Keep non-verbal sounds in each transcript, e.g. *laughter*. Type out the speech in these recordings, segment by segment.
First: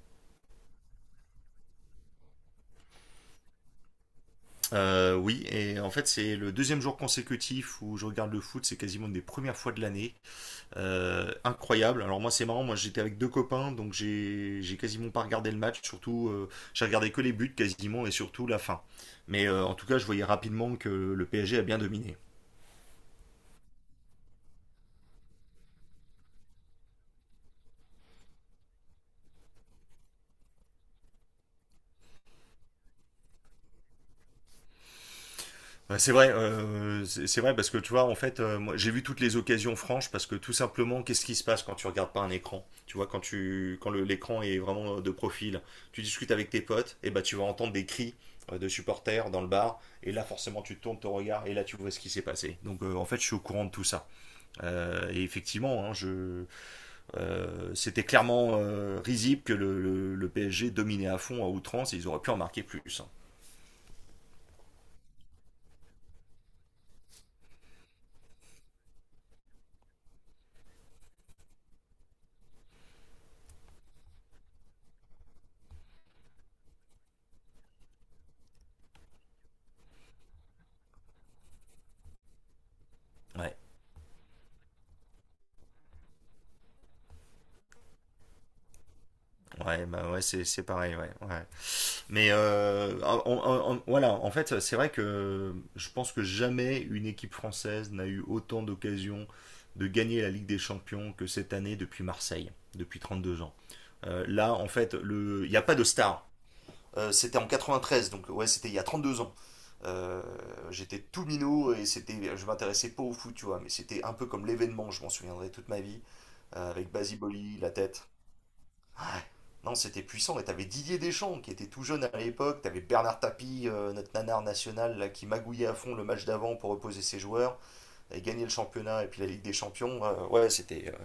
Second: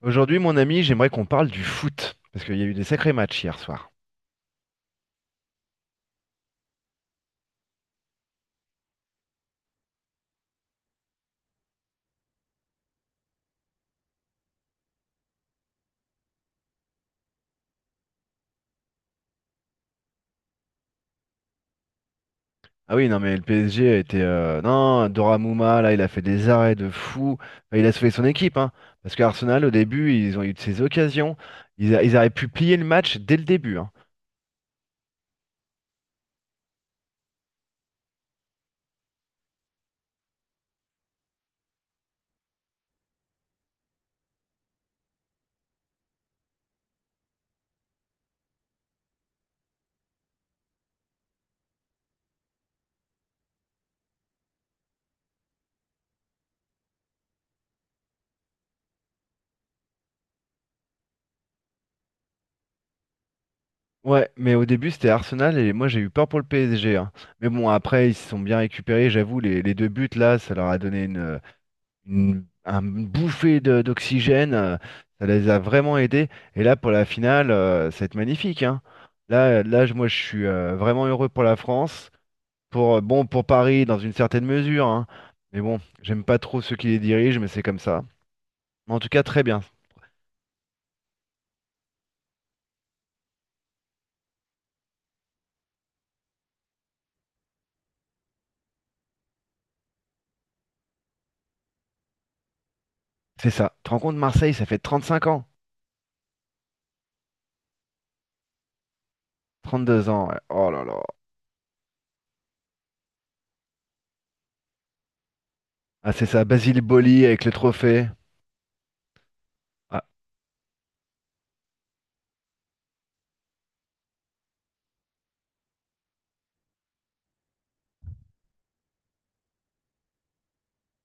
Aujourd'hui, mon ami, j'aimerais qu'on parle du foot, parce qu'il y a eu des sacrés matchs hier soir. Oui, et en fait c'est le deuxième jour consécutif où je regarde le foot, c'est quasiment une des premières fois de l'année. Incroyable. Alors moi c'est marrant, moi j'étais avec deux copains, donc j'ai quasiment pas regardé le match, surtout j'ai regardé que les buts quasiment et surtout la fin. Mais en tout cas je voyais rapidement que le PSG a bien dominé. Ah oui, non, mais le PSG a été... Non, Doramouma, là, il a fait des arrêts de fou. Enfin, il a sauvé son équipe, hein, parce qu'Arsenal, au début, ils ont eu de ces occasions. Ils auraient pu plier le match dès le début, hein. Ouais, c'est vrai, c'est vrai parce que tu vois, en fait, moi, j'ai vu toutes les occasions franches parce que tout simplement, qu'est-ce qui se passe quand tu regardes pas un écran? Tu vois, quand l'écran est vraiment de profil, tu discutes avec tes potes, et bah tu vas entendre des cris de supporters dans le bar, et là forcément tu tournes ton regard et là tu vois ce qui s'est passé. Donc en fait, je suis au courant de tout ça. Et effectivement, hein, je, c'était clairement risible que le PSG dominait à fond à outrance, et ils auraient pu en marquer plus, hein. Ouais, mais au début, c'était Arsenal, et moi, j'ai eu peur pour le PSG, hein. Mais bon, après, ils se sont bien récupérés, j'avoue, les deux buts, là, ça leur a donné une bouffée d'oxygène, ça les a vraiment aidés. Et là, pour la finale, ça va être magnifique, hein. Moi, je suis vraiment heureux pour la France, pour, bon, pour Ouais. Paris, dans une certaine mesure, hein. Mais bon, j'aime pas trop ceux qui les dirigent, mais c'est comme ça. Mais en tout cas, très bien. Ouais, bah ouais, c'est pareil, ouais, ouais. Mais en fait, c'est vrai que je pense que jamais une équipe française n'a eu autant d'occasions de gagner la Ligue des Champions que cette année depuis Marseille, depuis 32 C'est ans. ça. Tu te rends compte, Euh, Marseille, là, ça en fait fait, 35 ans, il n'y a pas de star. C'était en 93, donc ouais, c'était il y a 32 ans. trente-deux Euh, ans. ouais. Oh là J'étais là. tout minot et c'était, je m'intéressais pas au foot, tu vois, mais c'était un peu comme l'événement, je m'en souviendrai toute ma vie, Ah, c'est ça, Basile avec Boli avec le Basiboli, la trophée. tête. Ah, non, Ah, c'était puissant. Et t'avais Didier Deschamps qui était tout jeune à l'époque. T'avais Bernard Tapie, notre nanar national, là, qui magouillait à fond le match d'avant pour reposer ses joueurs, et gagner le championnat et puis la Ligue des Champions.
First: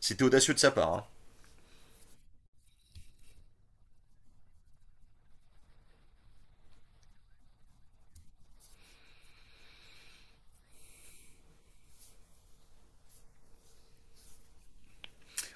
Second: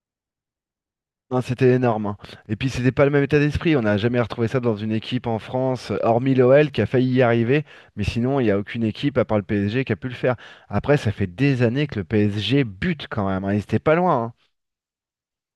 C'était audacieux de sa part, hein. non, c'était énorme, hein. Et puis, c'était pas le même état d'esprit. On n'a jamais retrouvé ça dans une équipe en France, hormis l'OL qui a failli y arriver. Mais sinon, il n'y a aucune équipe, à part le PSG, qui a pu le faire. Après, ça fait des années que le PSG bute quand même, hein. Ils étaient pas loin, hein.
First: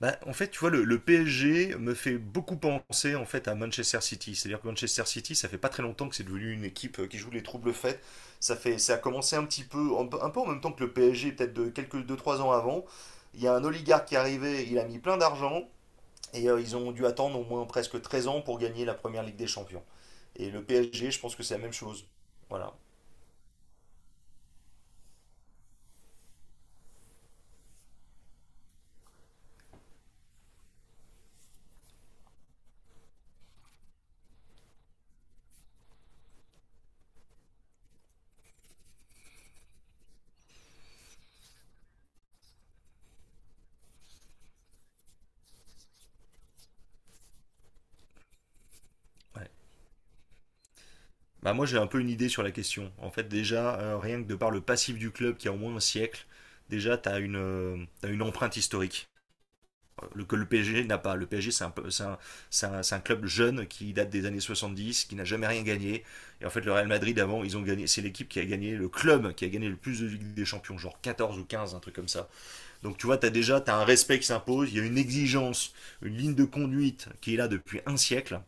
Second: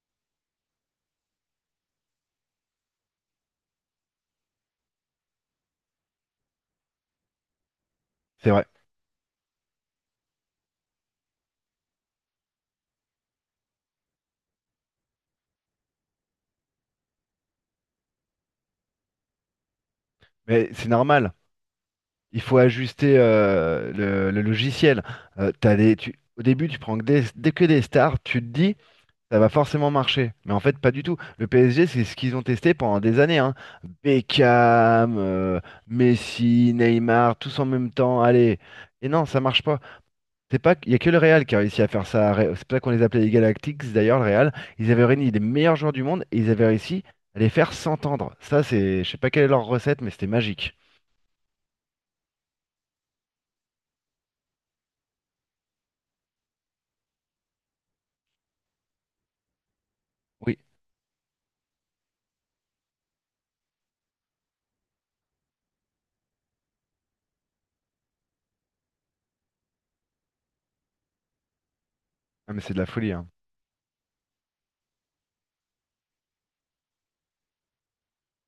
Bah, en fait, tu vois, le PSG me fait beaucoup penser en fait à Manchester City. C'est-à-dire que Manchester City, ça fait pas très longtemps que c'est devenu une équipe qui joue les troubles faits. C'est Ça vrai. fait, ça a commencé un petit peu, un peu en même temps que le PSG, peut-être de quelques deux trois ans avant. Il y a un oligarque qui est arrivé, il a mis plein d'argent. Ils ont dû attendre au moins presque 13 ans pour gagner la première Ligue des Champions. Et le Mais c'est PSG, je normal. pense que c'est la même chose. Il faut Voilà. ajuster le logiciel. Au début, tu prends que des, dès que des stars. Tu te dis. Ça va forcément marcher. Mais en fait, pas du tout. Le PSG, c'est ce qu'ils ont testé pendant des années, hein. Beckham, Messi, Neymar, tous en même temps. Allez. Et non, ça marche pas. C'est pas, il y a que le Real qui a réussi à faire ça. C'est pour ça qu'on les appelait les Galactics. D'ailleurs, le Real, ils avaient réuni les meilleurs joueurs du monde et ils avaient réussi à les faire s'entendre. Ça, c'est, je sais pas quelle est Ouais. leur recette, mais c'était magique. Bah moi j'ai un peu une idée sur la question. En fait déjà, rien que de par le passif du club qui a au moins un siècle, déjà tu as une empreinte historique que le Oui. PSG n'a pas. Le PSG c'est un club jeune qui date des années 70, qui n'a jamais rien gagné. Et en fait le Real Madrid avant, ils ont gagné, c'est l'équipe qui a gagné, le club qui a gagné le plus de Ligue des Champions, genre 14 ou 15, un truc comme ça. Ah, mais c'est de la Donc tu folie, vois, tu hein. as déjà t'as un respect qui s'impose, il y a une exigence, une ligne de conduite qui est là depuis un siècle.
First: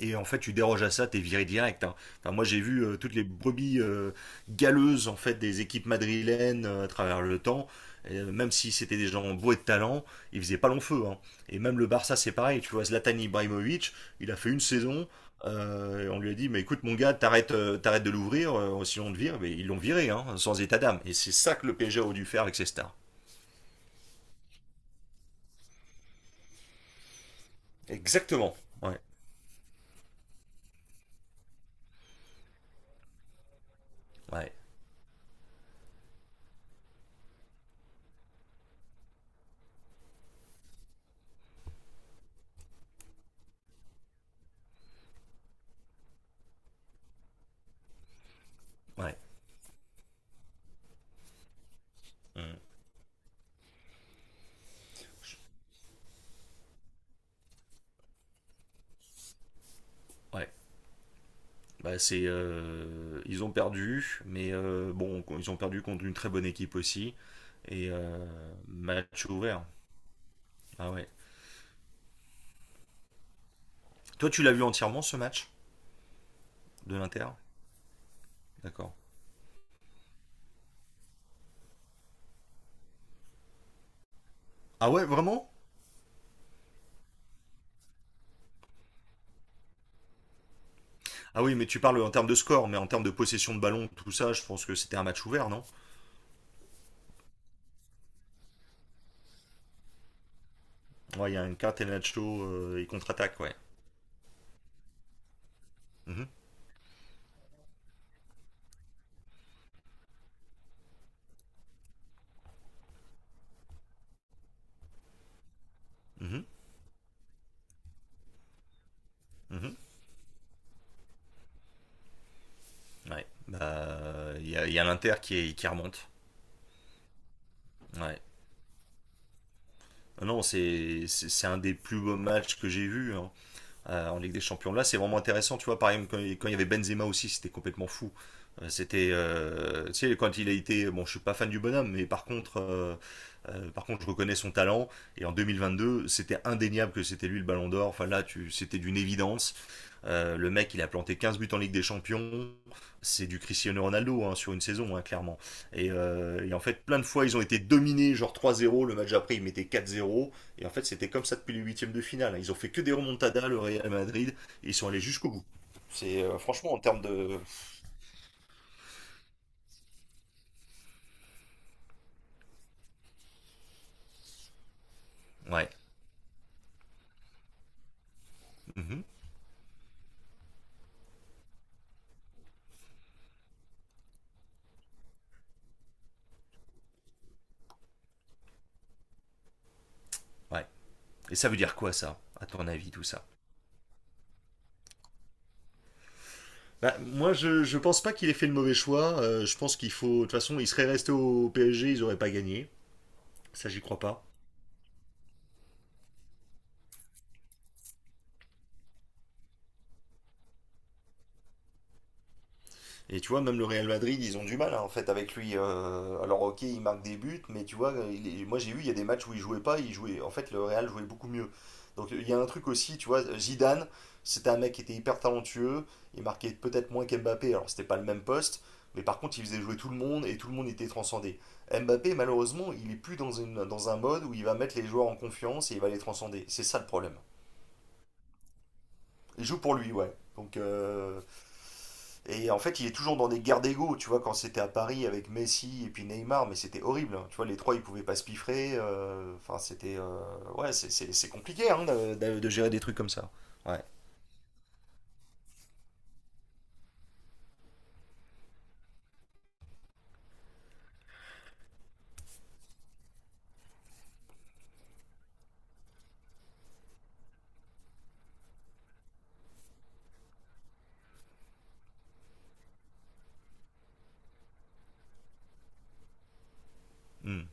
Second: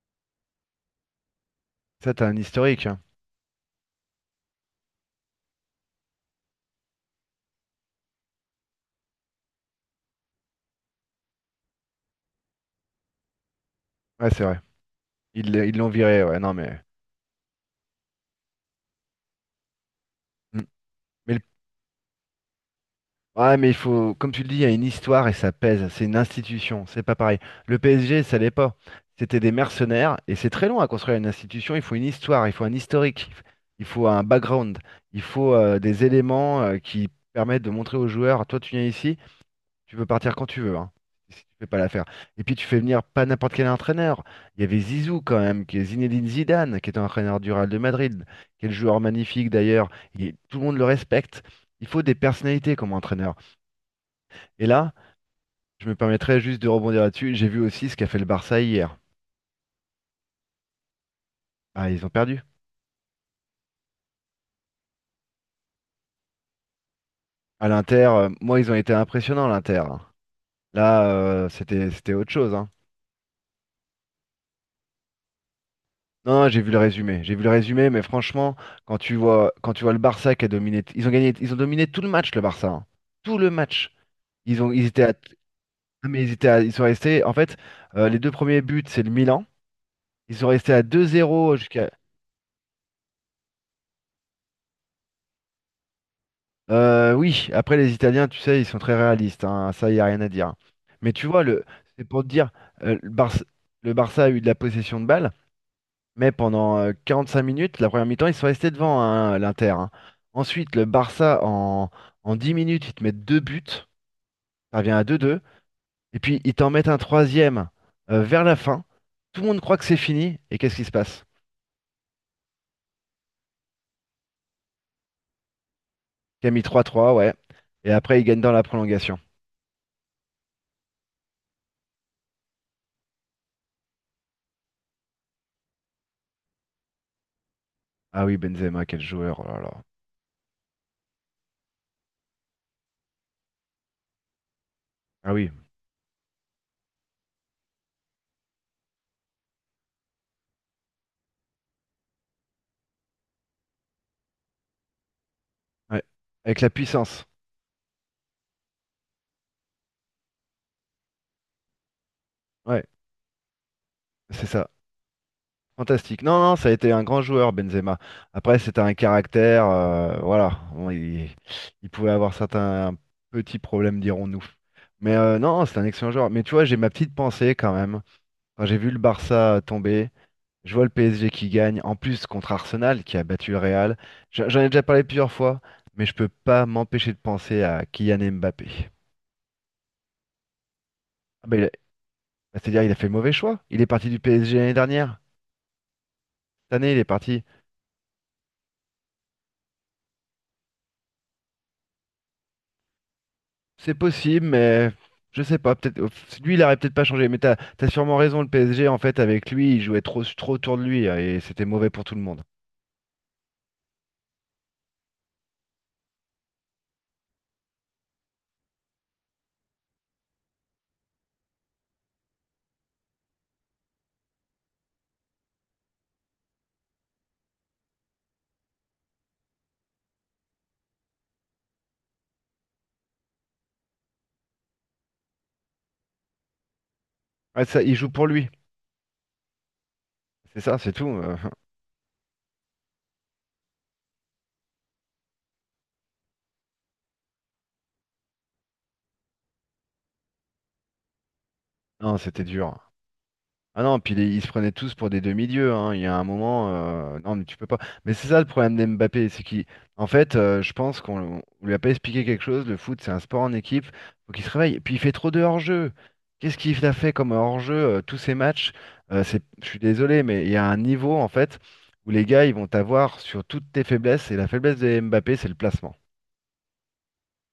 Et en fait, tu déroges à ça, t'es viré direct, hein. Ça, t'as Enfin, un moi, j'ai vu historique, hein. toutes les brebis galeuses en fait des équipes madrilènes à travers le temps. Et, même si c'était des gens beaux et de talent, ils faisaient pas long feu, hein. Et même le Barça, c'est pareil. Tu vois, Zlatan Ibrahimovic, Ouais, il a c'est fait vrai. une saison. Ils l'ont Et on viré. lui a Ouais, dit, non, mais mais. écoute, mon gars, t'arrêtes de l'ouvrir, sinon on te vire. Mais ils l'ont viré, hein, sans Mm. état d'âme. Et c'est Mais le ça que le PSG a dû faire avec ses stars. ouais, mais il faut, comme tu le dis, il y a une histoire et ça pèse. C'est une institution, c'est pas pareil. Le PSG, ça l'est Exactement. pas. Ouais, C'était des mercenaires et c'est très long à construire une institution. Il faut une histoire, il faut un historique, il faut un ouais. background, il faut des éléments qui permettent de montrer aux joueurs, toi tu viens ici, tu peux partir quand tu veux, hein, si tu fais pas l'affaire. Et puis tu fais venir pas n'importe quel entraîneur. Il y avait Zizou quand même, qui est Zinedine Zidane, qui est un entraîneur du Real de Madrid, quel joueur Ouais. magnifique d'ailleurs. Et tout le monde le respecte. Il faut des Mm. personnalités comme entraîneur. Et là, je me permettrais juste de rebondir là-dessus. J'ai vu aussi ce qu'a fait le Barça hier. Ouais. Ah, Bah, ils ont perdu. Ils ont perdu, mais bon, ils ont perdu contre une très bonne équipe aussi. À l'Inter, moi, ils ont été Match impressionnants, ouvert. l'Inter, hein. Ah ouais. Là, c'était autre chose, hein. Toi, tu l'as vu entièrement ce match Non, non, j'ai vu le de résumé. l'Inter? J'ai vu le résumé, mais franchement, D'accord. Quand tu vois le Barça qui a dominé, ils ont gagné, ils ont dominé tout le match, le Barça, hein. Tout le match. Ils Ah étaient ouais, à, vraiment? ah, mais ils sont restés. En fait, les deux premiers buts, c'est le Milan. Ils sont restés à deux Ah oui, zéro mais tu jusqu'à parles en termes de score, mais en termes de possession de ballon, tout ça, je pense que c'était un match ouvert, non? euh, oui, après les Italiens, tu sais, ils sont très réalistes, hein, ça, il n'y a rien à dire. Mais tu Ouais, il y vois, a une c'est pour te Catenaccio dire, et euh, le contre-attaque, Barça, ouais. le Barça a eu de la possession de balle, Mhm, mais pendant 5 minutes, la première mi-temps, ils sont restés devant hein, l'Inter, hein. Ensuite, le Barça, en 10 minutes, ils te mettent deux buts, ça revient à deux deux, et puis mhm, ils t'en mettent un troisième vers la fin. Tout le monde mhm. croit que c'est fini, et qu'est-ce qui se passe? Ouais. Bah, il y a l'Inter qui remonte. Camille trois trois, ouais. Et après, Ouais. ils gagnent dans la prolongation. Ah non, c'est un des plus beaux matchs que j'ai vu, hein, en Ligue des Champions. Là, c'est vraiment intéressant, tu vois. Par exemple, quand il y avait Benzema aussi, c'était complètement fou. Ah oui, Benzema, quel joueur, oh là là. Tu sais, quand il a été, bon, je suis pas fan du bonhomme, mais par contre, je reconnais son talent. Et Ah en deux oui. mille vingt deux, c'était indéniable que c'était lui le Ballon d'Or. Enfin là, c'était d'une évidence. Le mec, il a planté 15 buts en Ligue des Champions. C'est du Cristiano Ronaldo, hein, sur une saison, hein, clairement. Et, Ouais. euh, et Avec en la fait, plein de puissance. fois, ils ont été dominés, genre trois zéro. Le match après, ils mettaient quatre zéro. Et en fait, c'était comme ça depuis les huitièmes de finale, hein. Ils ont fait que Ouais, des remontadas, le Real Madrid, c'est ça. et ils sont allés jusqu'au bout. Fantastique. C'est Non, non, ça a franchement en été termes un grand de. joueur, Benzema. Après, c'était un caractère, voilà. Il pouvait avoir certains petits problèmes, dirons-nous. Mais non, Ouais. c'est un excellent joueur. Mais tu vois, j'ai ma petite pensée quand même. Quand j'ai vu le Mhm. Barça tomber, je vois le PSG qui gagne, en plus contre Arsenal, qui a battu le Real. J'en ai déjà parlé plusieurs fois, mais je peux pas m'empêcher de penser à Kylian Mbappé. Ouais. Et Ah, ça veut bah, dire quoi ça, à ton c'est-à-dire, il avis, a tout fait le ça? mauvais choix. Il est parti du PSG l'année dernière. Cette année, Bah, il est moi, parti. Je pense pas qu'il ait fait le mauvais choix. Je pense qu'il faut. De toute façon, il serait resté au PSG, ils auraient pas gagné. Ça, j'y C'est crois pas. possible, mais je sais pas. Peut-être oh, lui, il aurait peut-être pas changé. Mais t'as sûrement raison. Le PSG, en fait, avec lui, il jouait trop autour de lui hein, et c'était mauvais pour tout le monde. Et tu vois, même le Real Madrid, ils ont du mal, hein, en fait avec lui. Alors ok, il marque des buts, mais tu vois, moi j'ai vu, il y a des matchs où il jouait pas, il jouait. En fait, le Real jouait beaucoup mieux. Donc il y a un truc aussi, tu vois, Zidane, c'était un mec qui était hyper talentueux, il marquait peut-être moins qu'Mbappé, alors c'était pas le même poste, mais par contre il faisait jouer tout le monde et tout le monde était transcendé. Mbappé, malheureusement, il est plus dans un mode où il va mettre les joueurs en confiance et il va les transcender. C'est ça le problème. Ouais, ça, il joue pour lui. Il joue pour lui, ouais. Donc C'est ça, c'est tout. euh, *laughs* et en fait, il est toujours dans des guerres d'ego, tu vois, quand c'était à Paris avec Messi et puis Neymar, mais c'était horrible, hein. Tu vois, les trois, ils pouvaient pas se piffrer. Enfin, c'était. Ouais, c'est compliqué, hein, Non, c'était de gérer des dur. trucs comme ça. Ouais. Ah non, puis ils se prenaient tous pour des demi-dieux, hein. Il y a un moment, non mais tu peux pas. Mais c'est ça le problème d'Mbappé, c'est qu'il, en fait, je pense qu'on on lui a pas expliqué quelque chose. Le foot, c'est un sport en équipe, faut qu'il se réveille. Et puis il fait trop de hors-jeu. Qu'est-ce qu'il a fait comme hors-jeu tous ces matchs? Je suis désolé, mais il y a un niveau en fait où les gars, ils vont t'avoir sur toutes tes faiblesses. Et la faiblesse de Mbappé, c'est le placement. Mm.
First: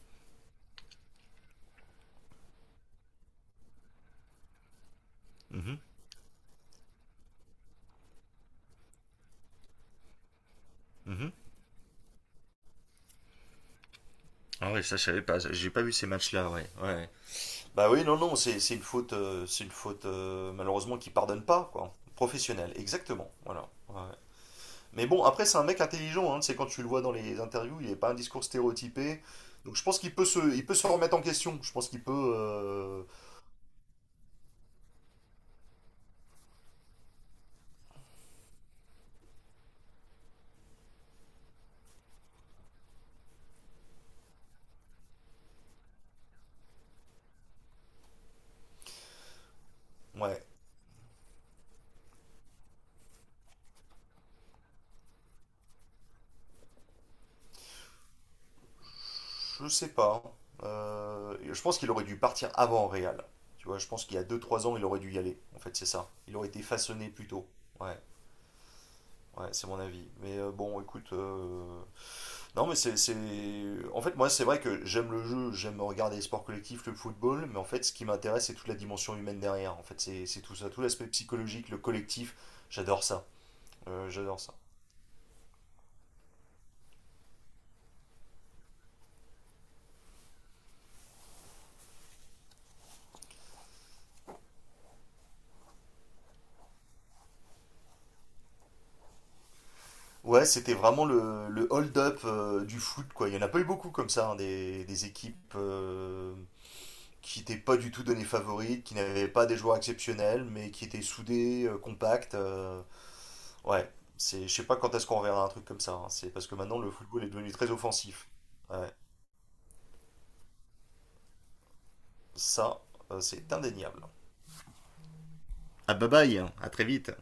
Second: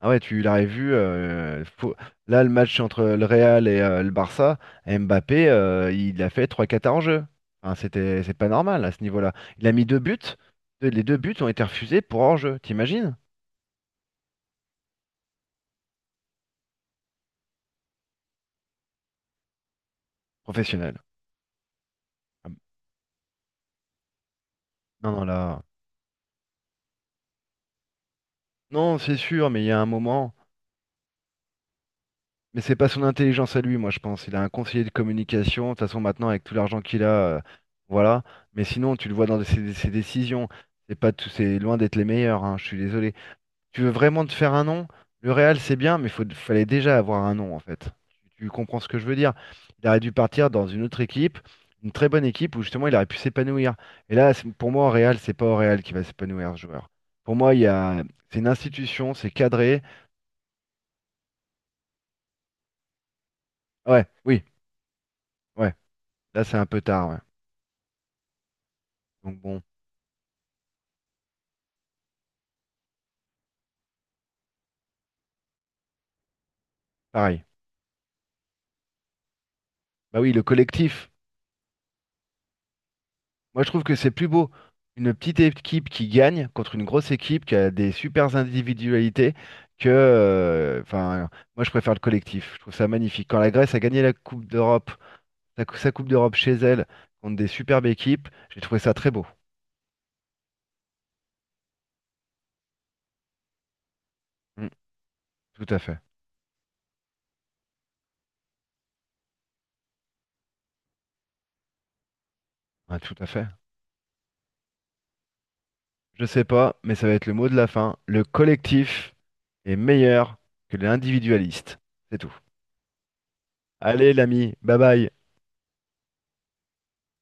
Ah ouais, tu l'aurais vu. Là, le match entre le Real et le Barça, Mbappé, Mhm. Il a fait trois 4 en jeu. Enfin, c'est pas normal à ce niveau-là. Il a mis deux buts. Les deux Mhm. buts ont été refusés pour hors-jeu. T'imagines? Ah ouais, ça, je savais pas. J'ai pas vu ces matchs-là, ouais, ouais. Bah oui, non, non, c'est une faute, c'est une faute malheureusement Professionnel. qui pardonne pas, quoi. Ah, b- Professionnelle, exactement. Voilà. Ouais. Mais Non, bon, non, après, c'est là. un mec intelligent, hein, c'est quand tu le vois dans les interviews, il n'est pas un discours Non, c'est stéréotypé. sûr, mais il y Donc a je un pense moment. Il peut se remettre en question. Je pense qu'il peut. Mais c'est pas son intelligence à lui, moi, je pense. Il a un conseiller de communication. De toute façon, maintenant, avec tout l'argent qu'il a, voilà. Mais sinon, tu le vois dans ses décisions. C'est pas tout, c'est loin d'être les meilleurs, hein, je suis désolé. Tu veux vraiment te faire un nom, le Real c'est bien, mais fallait déjà avoir un nom en fait. Tu comprends ce que je veux dire? Il aurait dû Ouais, partir dans une autre équipe, une très bonne équipe où justement il aurait pu s'épanouir. Et là, pour moi, au Real, c'est pas au Real qui va s'épanouir ce joueur. Pour moi, c'est une institution, c'est je cadré. sais pas, hein. Je pense qu'il aurait dû partir avant Real. Tu vois, je pense Ouais, qu'il y a deux oui, trois ans, il aurait dû y aller. En ouais. fait, c'est ça. Il Là, aurait c'est été un peu façonné tard, ouais. plus tôt. Ouais, Donc ouais, bon, c'est mon avis. Mais écoute, Non, mais c'est. C'est- en fait, moi, c'est vrai que j'aime le jeu, j'aime regarder les sports collectifs, le pareil. football, mais en fait, ce qui m'intéresse, c'est toute la dimension humaine derrière. En fait, Bah c'est oui, c'est le tout ça, tout l'aspect collectif. psychologique, le collectif. J'adore ça. Moi, je trouve que c'est plus J'adore beau ça. une petite équipe qui gagne contre une grosse équipe qui a des supers individualités que, moi, je préfère le collectif. Je trouve ça magnifique. Quand la Grèce a gagné la Coupe d'Europe, sa Coupe d'Europe chez elle contre des superbes équipes, j'ai trouvé ça très beau. Ouais, c'était vraiment le hold-up du foot, quoi. Il n'y en a pas eu beaucoup comme ça, hein, Mm, des équipes tout à fait. Qui n'étaient pas du tout données favorites, qui n'avaient pas des joueurs exceptionnels, mais qui étaient soudées, compactes. Ouais, tout à fait. Ouais, c'est, je sais pas quand est-ce qu'on reverra un truc comme ça, hein. Je C'est sais parce que pas, maintenant, le mais ça va football être est le mot devenu de la très fin. Le offensif. Ouais. collectif est meilleur que l'individualiste. C'est tout. Ça, c'est indéniable. Allez, l'ami, bye bye. Ah bye bye, hein. À très vite.